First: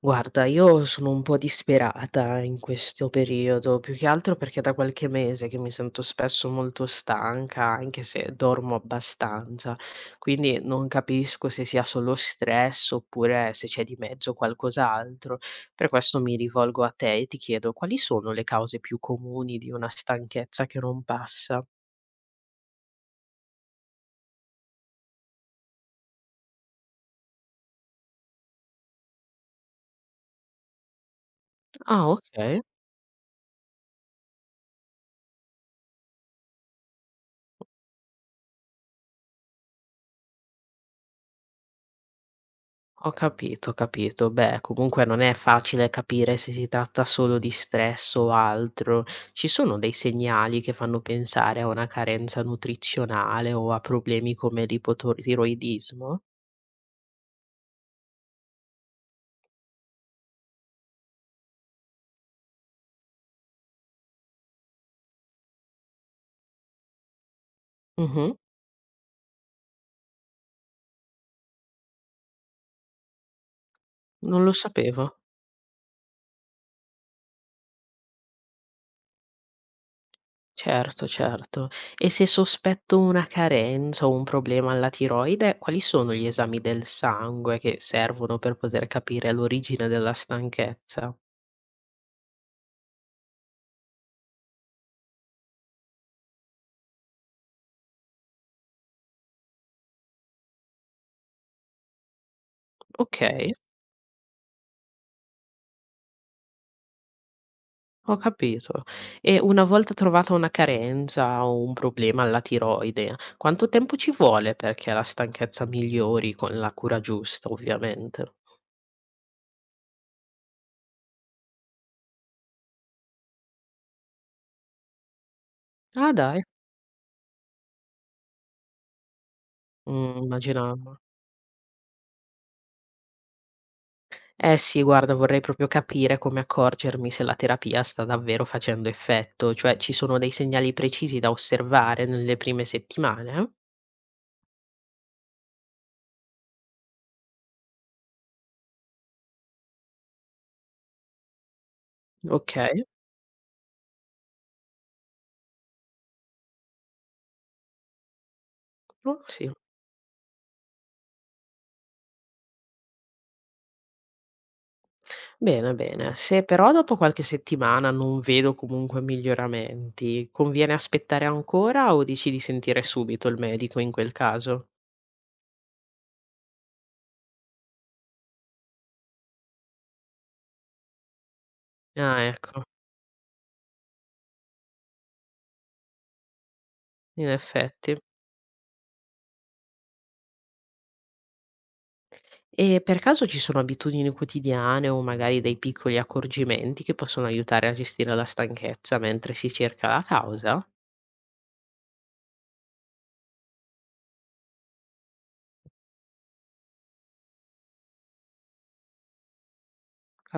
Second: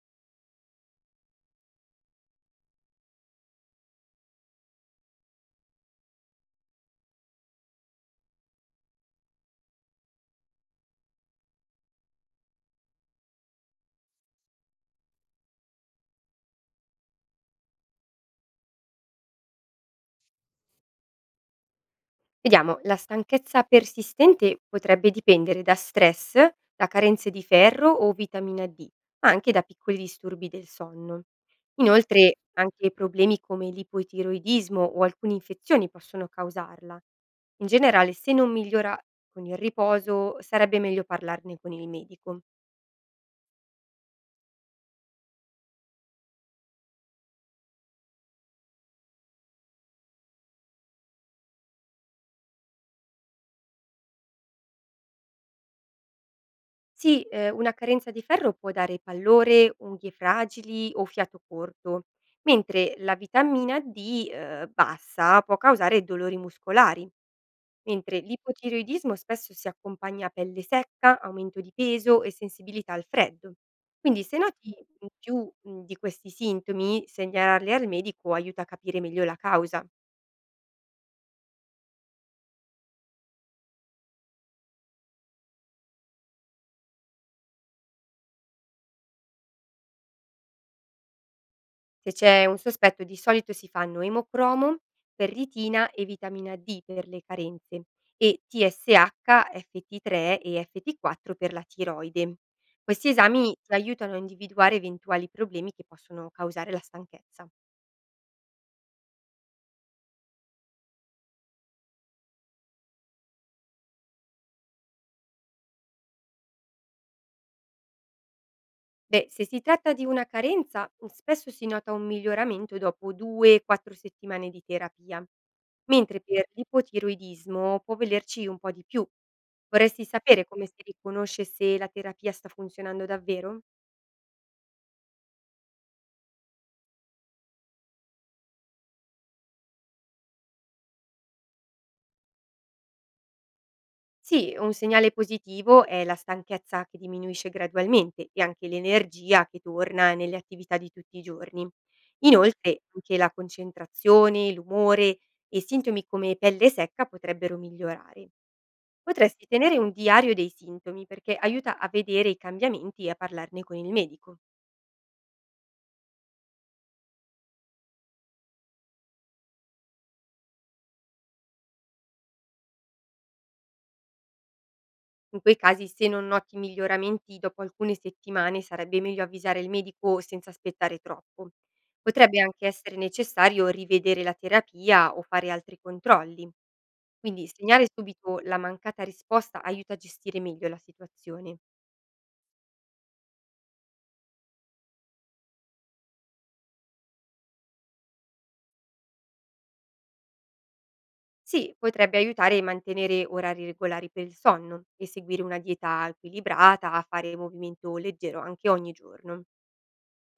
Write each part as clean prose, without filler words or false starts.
Guarda, io sono un po' disperata in questo periodo, più che altro perché da qualche mese che mi sento spesso molto stanca, anche se dormo abbastanza, quindi non capisco se sia solo stress oppure se c'è di mezzo qualcos'altro. Per questo mi rivolgo a te e ti chiedo quali sono le cause più comuni di una stanchezza che non passa. Vediamo, la stanchezza persistente potrebbe dipendere da stress, da carenze di ferro o vitamina D, ma anche da piccoli disturbi del sonno. Ah, Inoltre, ok. anche problemi come l'ipotiroidismo o alcune infezioni possono causarla. In generale, se non migliora con il riposo, sarebbe meglio parlarne con il medico. Ho capito, ho capito. Beh, comunque non è facile capire se si tratta solo di stress o altro. Ci sono dei segnali che fanno pensare a una carenza nutrizionale o a problemi come l'ipotiroidismo? Sì, una carenza di ferro può dare pallore, unghie fragili o fiato corto, mentre la vitamina D, bassa può causare dolori muscolari, mentre Mh-mh, l'ipotiroidismo spesso si accompagna a pelle secca, aumento di peso e sensibilità al freddo. Quindi se non lo noti sapevo. più di questi sintomi, segnalarli al medico aiuta a capire meglio la causa. Certo, certo. E se sospetto una carenza o un problema alla tiroide, quali sono gli esami del sangue che servono per poter capire l'origine della stanchezza? Se c'è un sospetto di solito si fanno emocromo, ferritina e vitamina D per le carenze e TSH, FT3 e FT4 per la tiroide. Questi Ok. esami ti aiutano a individuare eventuali problemi che possono causare la stanchezza. Ho capito. E una volta trovata una carenza o un problema alla tiroide, quanto tempo ci vuole perché la stanchezza migliori con la cura giusta, ovviamente? Beh, se si tratta di una carenza, spesso si nota un miglioramento dopo 2-4 settimane di terapia, Ah, mentre dai. per l'ipotiroidismo può volerci un po' di più. Vorresti sapere come si Immaginavo. riconosce se la terapia sta funzionando davvero? Eh sì, guarda, vorrei proprio capire come accorgermi se la terapia sta davvero facendo effetto, cioè ci sono dei segnali precisi da osservare nelle prime settimane? Sì, un segnale positivo è la stanchezza che diminuisce gradualmente e anche l'energia che torna nelle attività di tutti i giorni. Inoltre, Okay, anche la concentrazione, l'umore e sintomi come pelle secca potrebbero migliorare. oh, Potresti sì. tenere un diario dei sintomi perché aiuta a vedere i cambiamenti e a parlarne con il medico. Bene, bene. Se però dopo qualche settimana non vedo comunque miglioramenti, conviene aspettare ancora o dici di sentire subito il medico in quel caso? In quei casi, se non noti miglioramenti dopo alcune settimane, sarebbe meglio avvisare il medico senza aspettare troppo. Ah, Potrebbe ecco, anche essere necessario rivedere la terapia o fare altri controlli. in Quindi segnare effetti. subito la mancata risposta aiuta a gestire meglio la situazione. E per caso ci sono abitudini quotidiane o magari dei piccoli accorgimenti che possono aiutare a gestire la stanchezza mentre si cerca la causa? Sì, potrebbe aiutare a mantenere orari regolari per il sonno e seguire una dieta equilibrata, a fare movimento leggero anche ogni giorno.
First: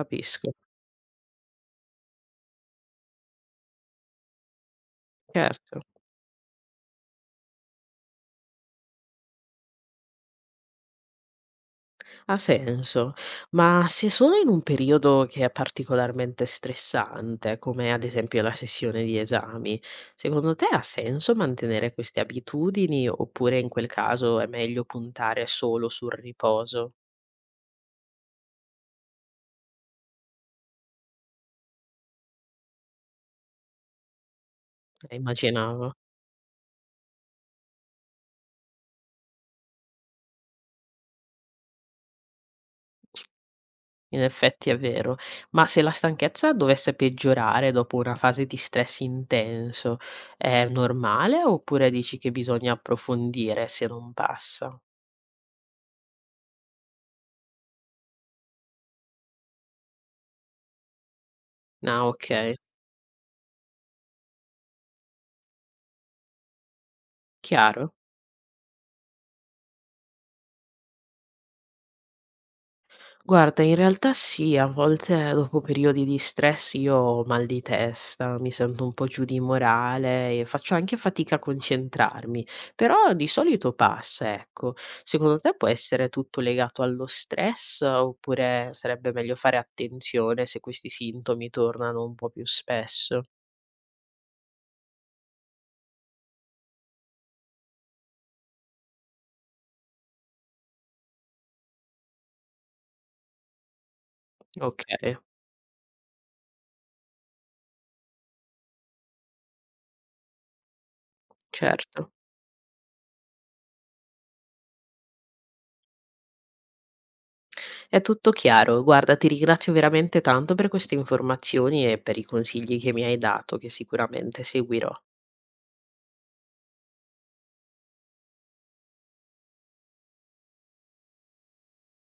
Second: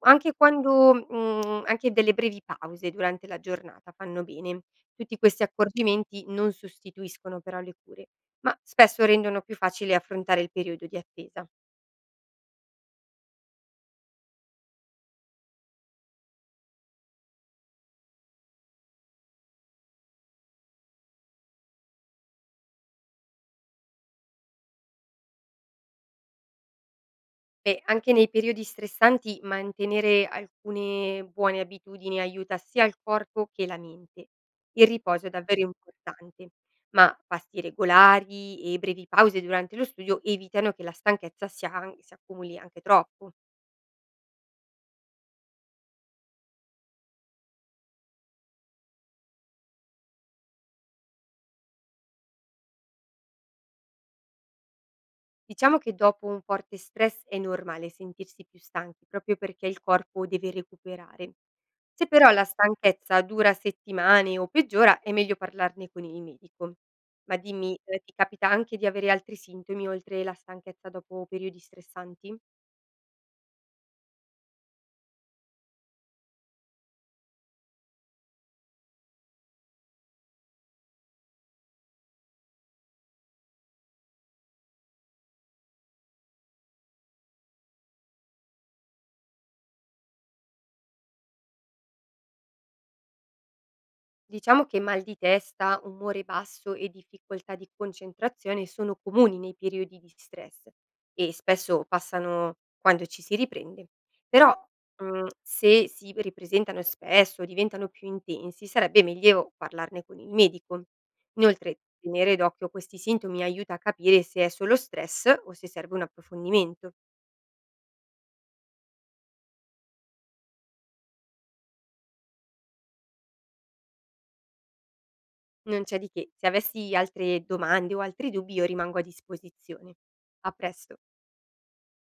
Anche quando anche delle brevi pause durante la giornata fanno bene. Tutti questi certo. accorgimenti non sostituiscono però le cure, ma spesso rendono più facile affrontare il periodo di attesa. Ha senso, ma se sono in un periodo che è particolarmente stressante, come ad esempio la sessione di esami, secondo te ha senso mantenere queste abitudini oppure in quel caso è meglio puntare solo sul riposo? E anche nei periodi stressanti mantenere alcune buone abitudini aiuta sia il corpo che la mente. Il riposo è davvero Immaginavo, importante, ma pasti regolari e brevi pause durante lo studio evitano che la stanchezza si accumuli anche troppo. in effetti è vero, ma se la stanchezza dovesse peggiorare dopo una fase di stress intenso, è normale oppure dici che bisogna approfondire se non passa? Diciamo che dopo un forte stress è normale sentirsi più stanchi, proprio perché il corpo deve recuperare. Ah, Se però la ok, stanchezza dura settimane o peggiora, è meglio parlarne con il medico. Ma dimmi, chiaro. Ti capita anche di avere altri sintomi oltre la stanchezza dopo periodi stressanti? Guarda, in realtà sì, a volte dopo periodi di stress io ho mal di testa, mi sento un po' giù di morale e faccio anche fatica a concentrarmi, però di solito passa, ecco. Secondo te può essere tutto legato allo stress oppure sarebbe meglio fare attenzione se questi sintomi tornano un po' più spesso? Diciamo che mal di testa, umore basso e difficoltà di concentrazione sono comuni nei periodi di stress e spesso passano quando ci si riprende. Però Ok, se si ripresentano spesso o diventano più intensi, sarebbe meglio parlarne con il medico. Inoltre, certo. tenere d'occhio questi sintomi aiuta a capire se è solo stress o se serve un approfondimento. È tutto chiaro. Guarda, ti ringrazio veramente tanto per queste informazioni e per i consigli che mi hai dato, che sicuramente seguirò. Non c'è di che, se avessi altre domande o altri dubbi io rimango a disposizione. A presto.